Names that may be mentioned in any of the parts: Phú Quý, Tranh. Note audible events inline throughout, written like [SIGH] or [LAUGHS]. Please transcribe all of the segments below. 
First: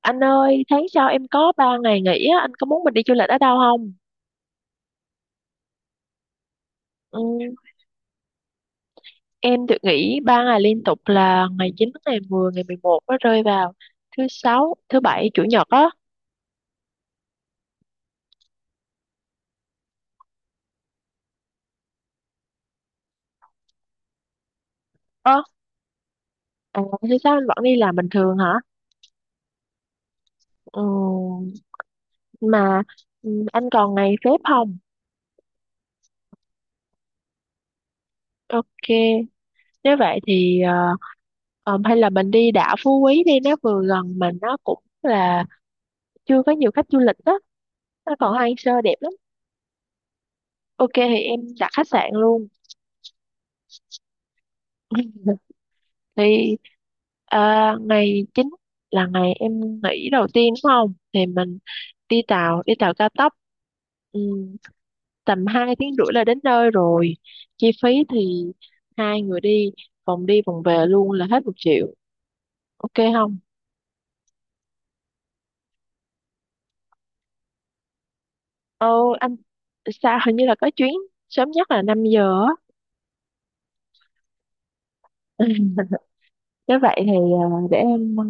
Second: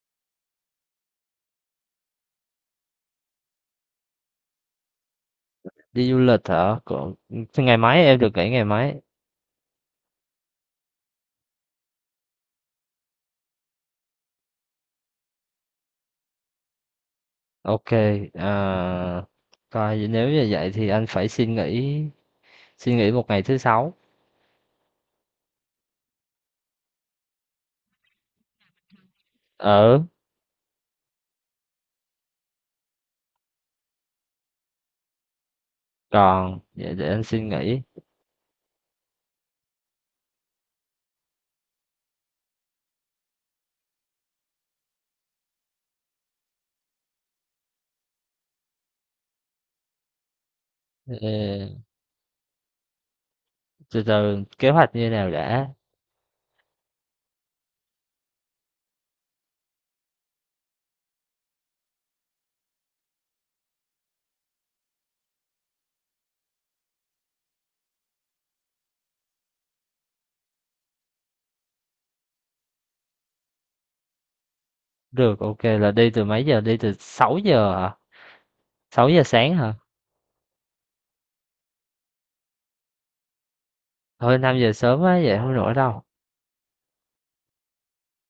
Anh ơi, tháng sau em có 3 ngày nghỉ á, anh có muốn mình đi du lịch ở đâu không? Đi du lịch hả? Còn Ừ, thế ngày mấy em được nghỉ ngày mấy? em được nghỉ 3 ngày liên tục là ngày 9, ngày 10, ngày 11, nó rơi vào thứ sáu, thứ bảy, chủ nhật á. Ok, à, coi nếu như vậy thì anh phải xin nghỉ một ngày thứ sáu. Ơ, à, thứ sáu anh vẫn đi làm bình thường hả? Ờ, Ừ, mà anh còn ngày phép không? còn vậy để anh xin nghỉ. Ok, nếu vậy thì hay là mình đi đảo Phú Quý đi, nó vừa gần mà nó cũng là chưa có nhiều khách du lịch đó, nó còn hoang sơ đẹp lắm. Ok thì Ờ, em đặt khách sạn luôn. từ từ kế hoạch như [LAUGHS] nào đã? Thì ngày chính là ngày em nghỉ đầu tiên đúng không? Thì mình đi tàu cao tốc, ừ, tầm 2 tiếng rưỡi là đến nơi rồi. Chi phí thì hai người đi vòng về luôn là hết 1 triệu, ok không? Được, ok là đi từ mấy giờ? Đi từ 6 giờ hả? ờ Sáu giờ anh, sáng hả? sao hình như là có chuyến sớm nhất là 5 giờ á. [LAUGHS] Thôi, 5 giờ sớm quá, vậy không nổi đâu. Nếu vậy thì để em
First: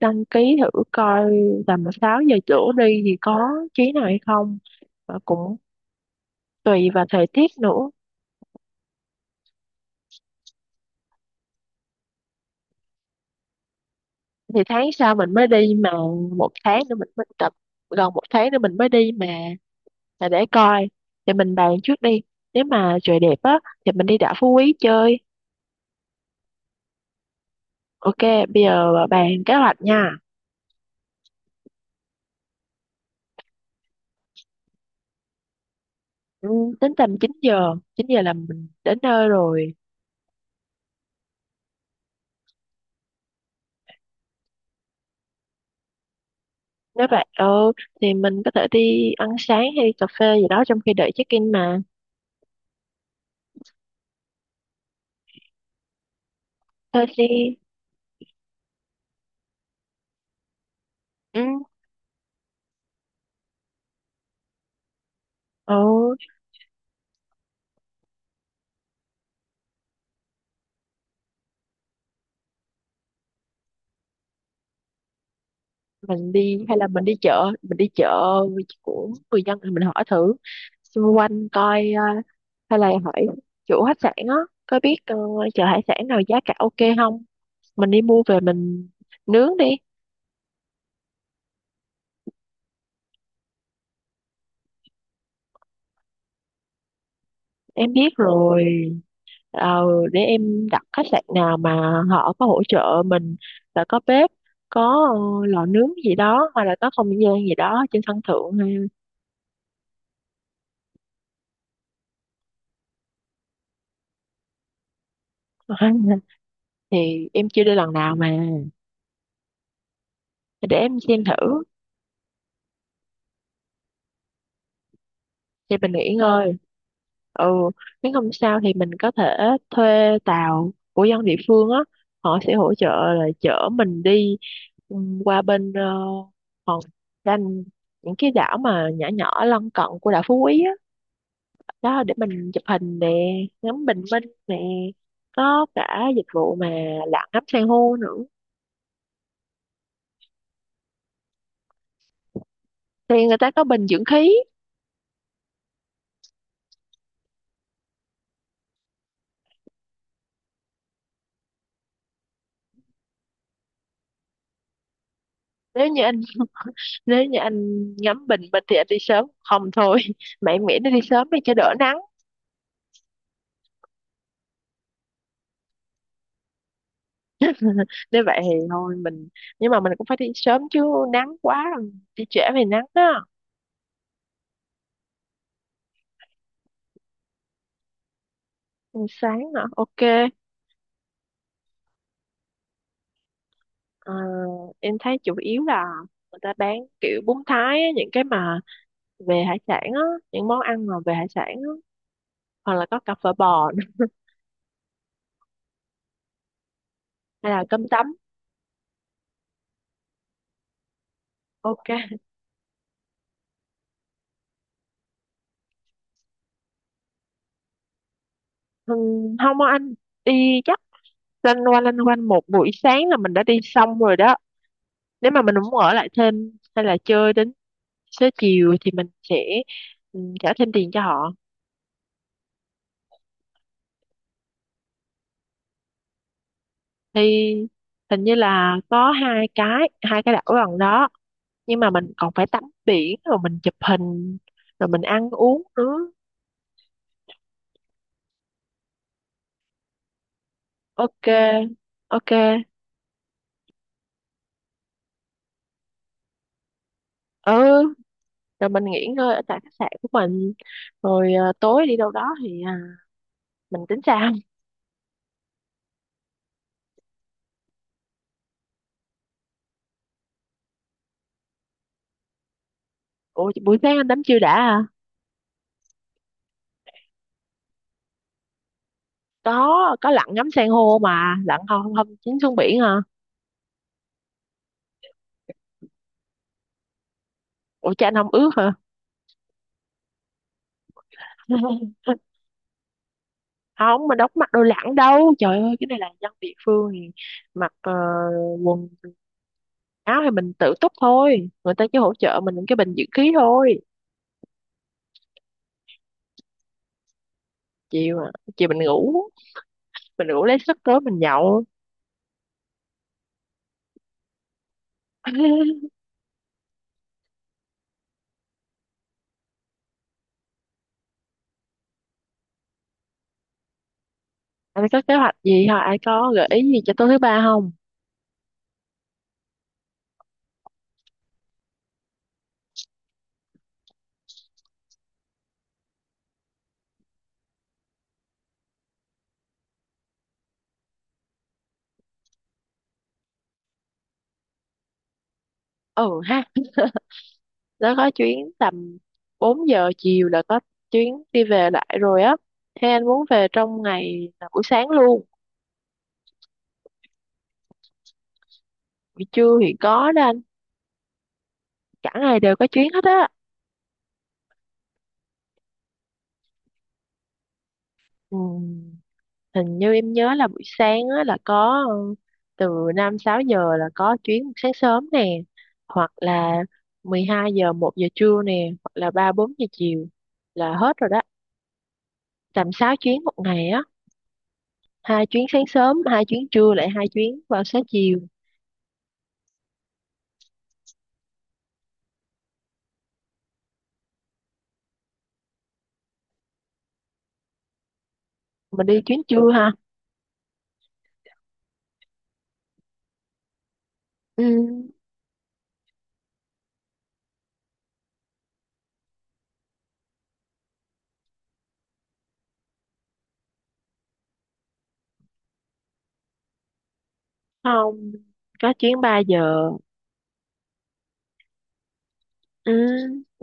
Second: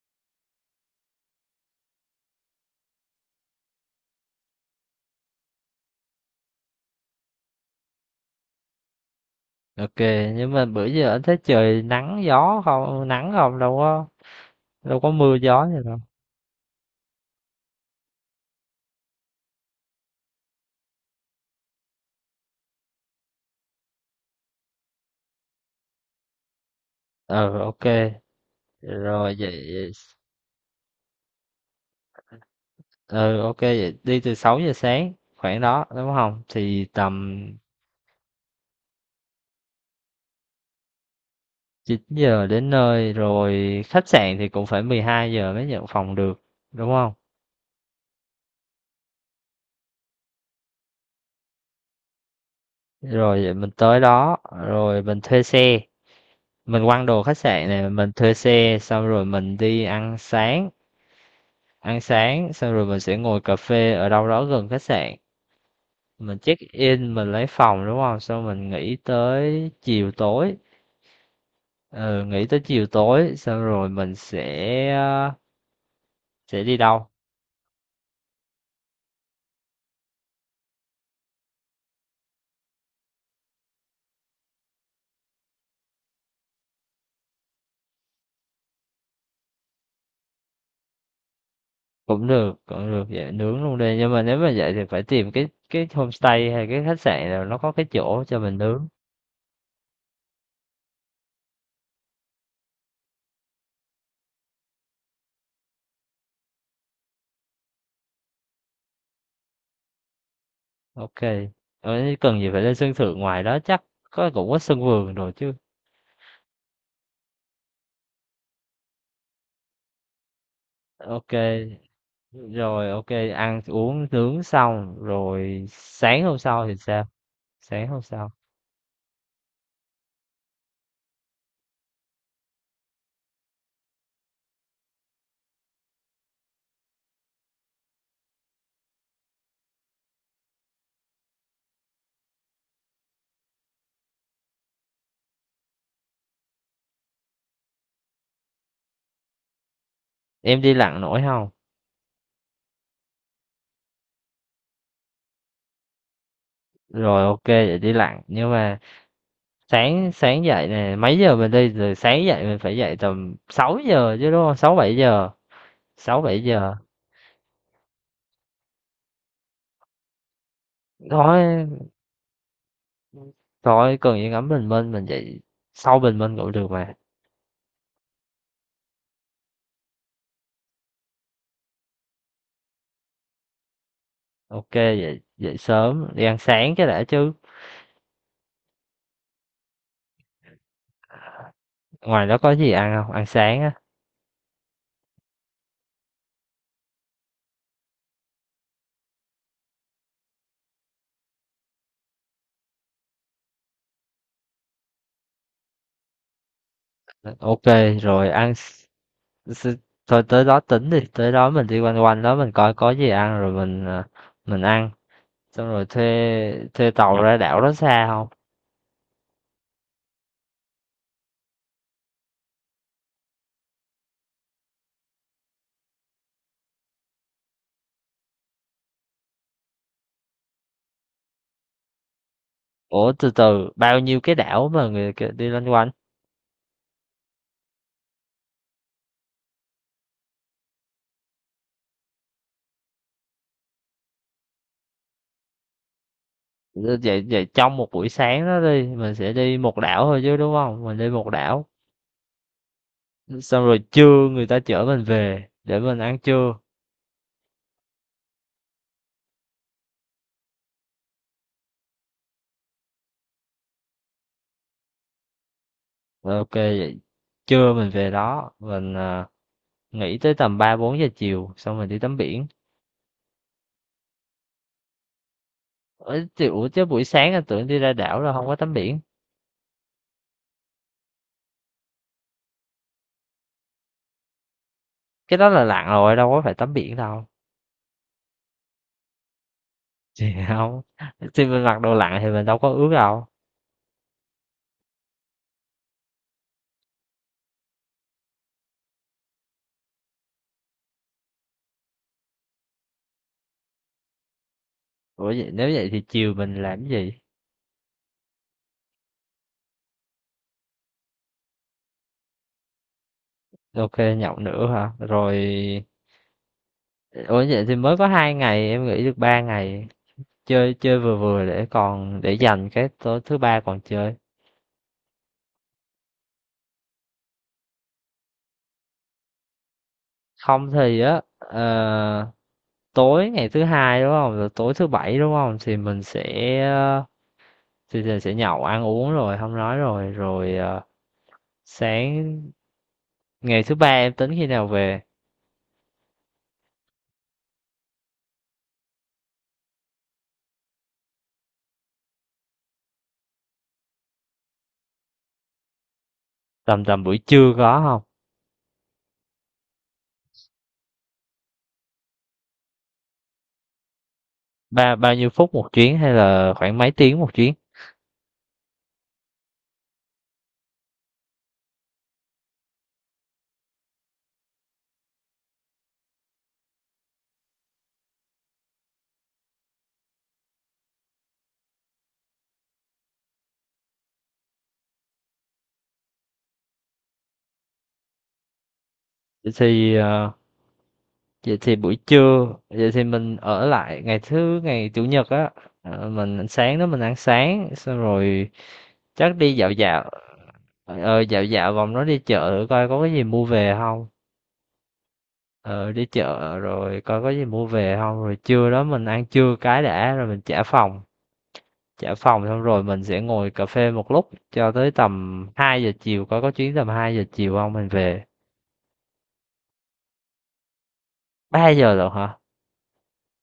đăng ký thử coi tầm 6 giờ chỗ đi thì có chuyến nào hay không. Và cũng tùy vào thời tiết nữa. Ok, nhưng mà bữa giờ anh thấy trời nắng gió không? Nắng không, đâu có, Thì tháng đâu có sau mình mưa mới gió đi gì mà, đâu. 1 tháng nữa mình mới tập, gần 1 tháng nữa mình mới đi mà, là để coi. Thì mình bàn trước đi, nếu mà trời đẹp á thì mình đi đảo Phú Quý chơi. Ờ, ok. Ok, bây giờ Rồi bàn kế hoạch vậy, nha. ừ, OK vậy đi từ 6 giờ sáng khoảng đó đúng không? Ừ, Thì tính tầm chín tầm giờ chín giờ là mình đến nơi rồi. 9 giờ đến nơi rồi, khách sạn thì cũng phải 12 giờ mới nhận phòng được, đúng Nếu không? vậy, ừ, thì mình có thể đi ăn sáng hay đi cà phê gì đó trong khi đợi check in mà. Rồi vậy mình tới đó rồi mình thuê xe, mình Thôi quăng đồ khách đi. sạn, này mình thuê xe xong rồi mình đi Ừ. ăn sáng xong rồi mình sẽ ngồi cà phê ở đâu đó gần khách sạn. Ừ, Mình check in mình lấy phòng đúng không? Xong mình nghỉ tới chiều tối. Ừ, nghỉ tới chiều tối xong rồi mình sẽ. mình đi Sẽ hay đi là mình đâu? đi chợ mình đi chợ của người dân thì mình hỏi thử xung quanh coi, hay là hỏi chủ khách sạn á, có biết, chợ hải sản nào giá cả ok không, mình đi mua về mình nướng đi. Cũng được, vậy nướng luôn đi. Nhưng mà nếu mà vậy thì phải tìm cái homestay hay cái khách sạn nào nó có cái Em biết chỗ cho mình rồi, nướng. ờ, để em đặt khách sạn nào mà họ có hỗ trợ mình là có bếp, có, lò nướng gì đó, hoặc là có không gian gì đó trên sân thượng ha. Ok. Ờ, cần gì phải lên sân thượng, ngoài đó chắc có cũng có sân vườn rồi chứ. [LAUGHS] Thì em chưa đi lần nào mà, để em xem Ok. thử. Rồi ok, ăn uống nướng xong rồi Thì mình nghỉ sáng hôm ngơi. sau thì sao? Ừ, Sáng hôm nếu sau. không sao thì mình có thể thuê tàu của dân địa phương á, họ sẽ hỗ trợ là chở mình đi, qua bên, hòn Tranh, những cái đảo mà nhỏ nhỏ lân cận của đảo Phú Quý á, đó để mình chụp hình nè, ngắm bình minh nè, có cả dịch vụ mà lặn ngắm san hô nữa. Em đi lặn nổi không? Thì người ta có bình dưỡng khí. Rồi ok vậy đi lặn, nhưng mà sáng sáng dậy nè mấy giờ mình đi, rồi sáng dậy mình phải dậy tầm 6 giờ chứ đúng không? 6 7 giờ. nếu như anh Sáu 7 giờ. nếu như anh ngắm bình minh thì anh đi sớm không thôi, [LAUGHS] mẹ miễn nó đi sớm đi cho Thôi, đỡ nắng. thôi cần gì ngắm bình minh, mình dậy sau bình minh cũng được mà. Nếu vậy thì thôi mình, nhưng mà mình cũng phải đi sớm chứ, nắng quá rồi đi trễ về nắng á. Ok, dậy dậy sớm đi ăn sáng cái đã chứ. Ừ, sáng hả, ok. Ngoài đó có gì ăn không? Ăn sáng á. Ờ, em thấy chủ yếu là người ta bán kiểu bún Thái á, những cái mà về hải sản á, những món ăn mà về hải sản á, hoặc là có cà phở bò nữa, hay Ok, là cơm tấm. rồi ăn s- thôi tới đó tính đi, tới đó mình đi quanh Ok. quanh đó mình coi có gì ăn rồi mình, mình ăn. Xong rồi thuê thuê tàu ra đảo, đó xa không? Ừ, không á anh, đi chắc lanh quanh một buổi sáng là mình đã đi xong rồi đó. Nếu mà mình muốn ở lại thêm hay là chơi đến xế chiều thì mình sẽ, trả thêm tiền cho họ. Ủa từ từ, bao nhiêu cái đảo mà người đi loanh quanh? Thì hình như là có hai cái đảo gần đó, nhưng mà mình còn phải tắm biển rồi mình chụp hình rồi mình ăn uống nữa. Vậy vậy trong một buổi sáng đó đi, mình sẽ đi một đảo thôi chứ đúng không? Mình đi Ok, một đảo. ok. Xong rồi trưa người ta chở mình về để mình ăn trưa, Ừ, rồi mình nghỉ ngơi ở tại khách sạn của mình, rồi tối đi đâu đó thì mình tính sao? rồi ok vậy trưa mình về đó mình, nghỉ tới tầm ba bốn giờ chiều xong mình đi tắm biển. Ủa buổi sáng anh tắm chưa đã à? Ấy, ủa chứ buổi sáng anh tưởng đi ra đảo là không có tắm biển. Có lặn ngắm san hô mà, lặn không không chín xuống biển hả? Cái đó là lặn rồi, đâu có phải tắm biển đâu. Ủa cha anh không ướt hả? Thì [LAUGHS] không, thì mình mặc đồ lặn [LAUGHS] thì mình đâu có ướt đâu. Không, mình đâu có mặc đồ lặn đâu trời ơi, cái này là dân địa phương thì mặc, quần áo thì mình tự túc thôi, người ta chỉ hỗ trợ mình cái bình dưỡng khí thôi. Ủa vậy nếu vậy thì chiều mình làm cái gì? Chiều, chiều mình ngủ, mình ngủ lấy sức tối mình nhậu. Ok nhậu nữa hả, rồi [LAUGHS] ủa vậy thì mới có hai ngày, em nghĩ được ba ngày chơi chơi vừa vừa để còn để dành cái tối thứ ba còn chơi. Anh có kế hoạch gì hả, ai có gợi ý gì cho tối thứ ba không? Không thì á, tối ngày thứ hai đúng không, rồi tối thứ bảy đúng không, thì mình sẽ, ờ, thì sẽ nhậu ăn uống rồi không nói rồi, sáng ngày thứ ba em tính khi nào về? Ừ ha, nó có chuyến tầm 4 giờ chiều là có chuyến đi về lại rồi á. Thế anh muốn về trong ngày là buổi sáng luôn? Tầm Tầm buổi trưa có không? Buổi trưa thì có đó anh, cả ngày đều có chuyến hết á. Bao nhiêu phút một chuyến hay là khoảng mấy tiếng một chuyến? ừ. Hình như em nhớ là buổi sáng á, là có, từ 5 6 giờ là có chuyến sáng sớm nè, hoặc là 12 giờ 1 giờ trưa nè, hoặc là 3 4 giờ chiều là hết rồi đó. Tầm 6 chuyến một ngày á, 2 chuyến sáng sớm, 2 chuyến trưa lại, 2 chuyến vào sáng chiều. Vậy thì, vậy thì buổi trưa, vậy thì mình ở lại ngày ngày chủ nhật á, mình sáng đó mình ăn sáng xong rồi Mình đi chuyến chắc trưa đi dạo ha. dạo. Trời ơi dạo dạo vòng nó đi chợ coi có cái gì mua về không, Ừ, ờ đi chợ rồi coi có gì mua về không, rồi trưa đó mình ăn trưa cái đã rồi mình trả phòng. Trả phòng xong rồi mình sẽ ngồi cà phê một lúc cho tới tầm 2 giờ chiều coi có chuyến tầm 2 giờ chiều không mình không, về. có chuyến 3 giờ. Ba giờ rồi hả? Ừ,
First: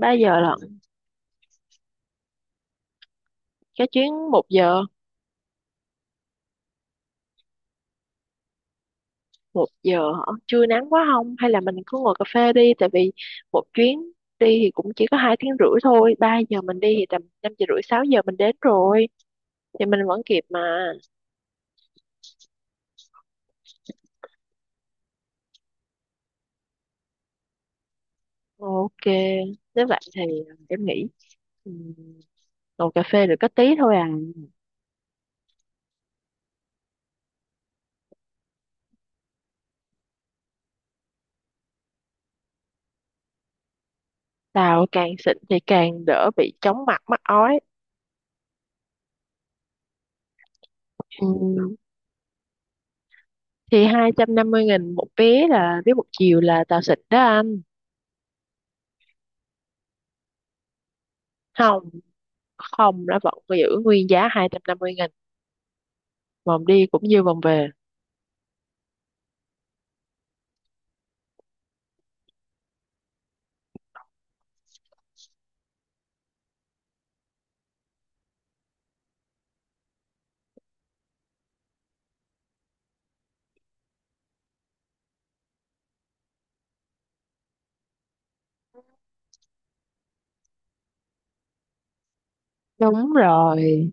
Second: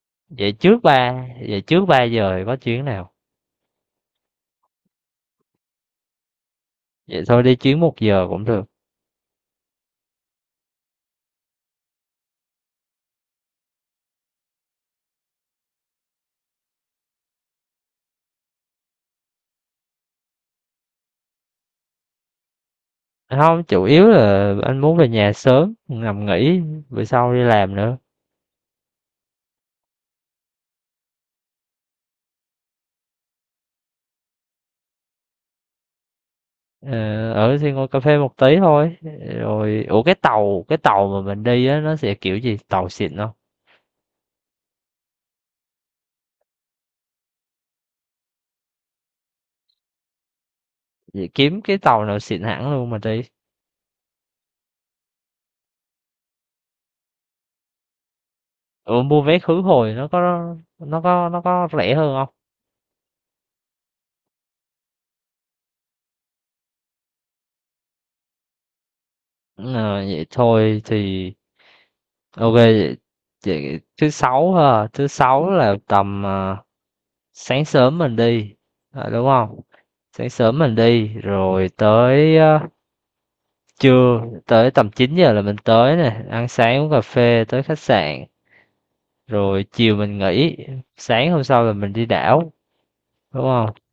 3 giờ Vậy lận. trước vậy trước 3 giờ thì có chuyến nào? Có chuyến 1 giờ. Vậy thôi đi chuyến một giờ cũng được. Một giờ hả, chưa nắng quá không, hay là mình cứ ngồi cà phê đi, tại vì một chuyến đi thì cũng chỉ có 2 tiếng rưỡi thôi, 3 giờ mình đi thì tầm 5 giờ rưỡi 6 giờ mình đến rồi, thì mình vẫn kịp mà. Không, chủ yếu là anh muốn về nhà sớm nằm nghỉ, bữa sau đi làm nữa. Ok, nếu vậy thì, em nghĩ, ừm, ngồi cà phê được có tí thôi à. Ờ, ở thì ngồi cà phê một tí thôi, rồi ủa cái tàu mà mình đi á nó sẽ kiểu gì, tàu xịn không? Tao càng xịn thì càng đỡ bị chóng mặt mắc ói. Vậy kiếm Ừm, cái tàu nào xịn hẳn luôn mà đi. thì 250.000 một vé, là vé một chiều, là tao xịn đó anh. Ủa mua vé khứ hồi nó có Không, rẻ hơn không? không, nó vẫn giữ nguyên giá 250.000, vòng đi cũng như vòng về. Ờ, vậy thôi thì ok vậy, vậy thứ sáu ha, thứ sáu là tầm, sáng sớm mình đi. Ờ, đúng không, sáng sớm mình đi rồi tới, trưa, tới tầm 9 giờ là mình tới nè, ăn sáng uống cà phê tới khách sạn, rồi chiều mình nghỉ, sáng hôm sau là mình đi đảo, Đúng đúng không? rồi,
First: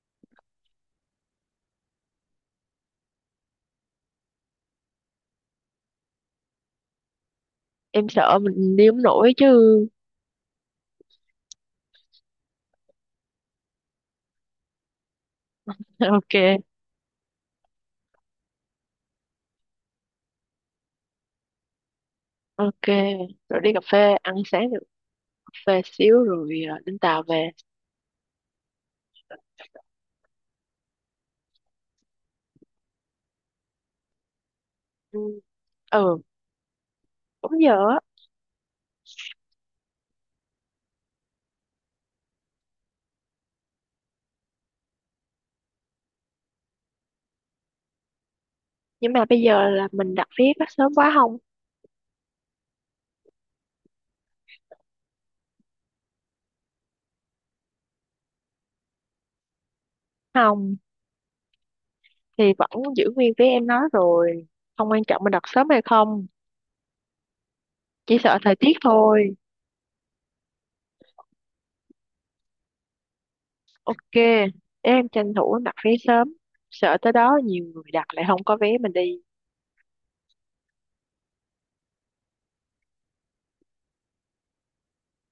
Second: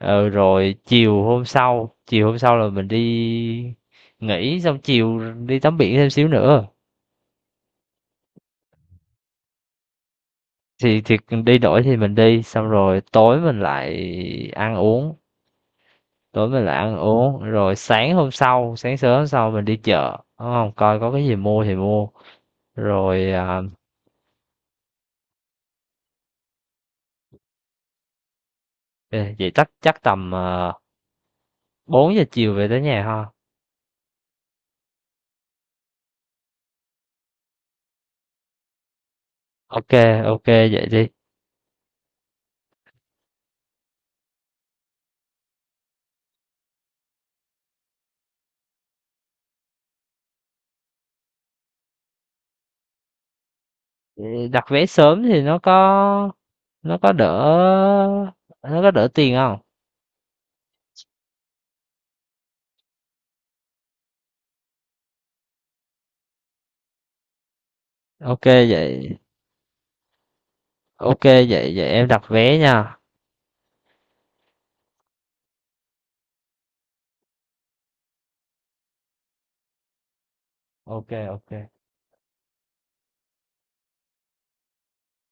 Ừ, rồi chiều hôm sau, là mình đi nghỉ xong chiều đi tắm biển thêm xíu nữa. em sợ mình đi không nổi chứ. Thì đi đổi thì mình đi xong rồi tối mình lại ăn uống, [LAUGHS] tối Ok, mình lại ăn uống rồi sáng hôm sau, mình đi chợ đúng không, coi có cái gì mua thì mua ok. rồi, Rồi đi cà phê, ăn sáng được, cà phê xíu rồi đến tàu về. vậy chắc chắc tầm, uh, 4 giờ chiều về tới nhà ha. Ừ, ừ, đúng giờ á. Ok, ok vậy đi. Nhưng mà bây giờ là mình đặt vé có sớm quá không? Ừ, đặt vé sớm thì nó có đỡ nó có đỡ tiền không? Không, thì vẫn giữ nguyên vé em nói rồi. Không quan trọng mình đặt sớm hay không, chỉ sợ Ok thời tiết vậy, thôi. ok vậy vậy em đặt vé nha. Ok, em tranh thủ đặt vé sớm. Sợ tới đó nhiều người đặt lại không có vé mình đi. Ok ok.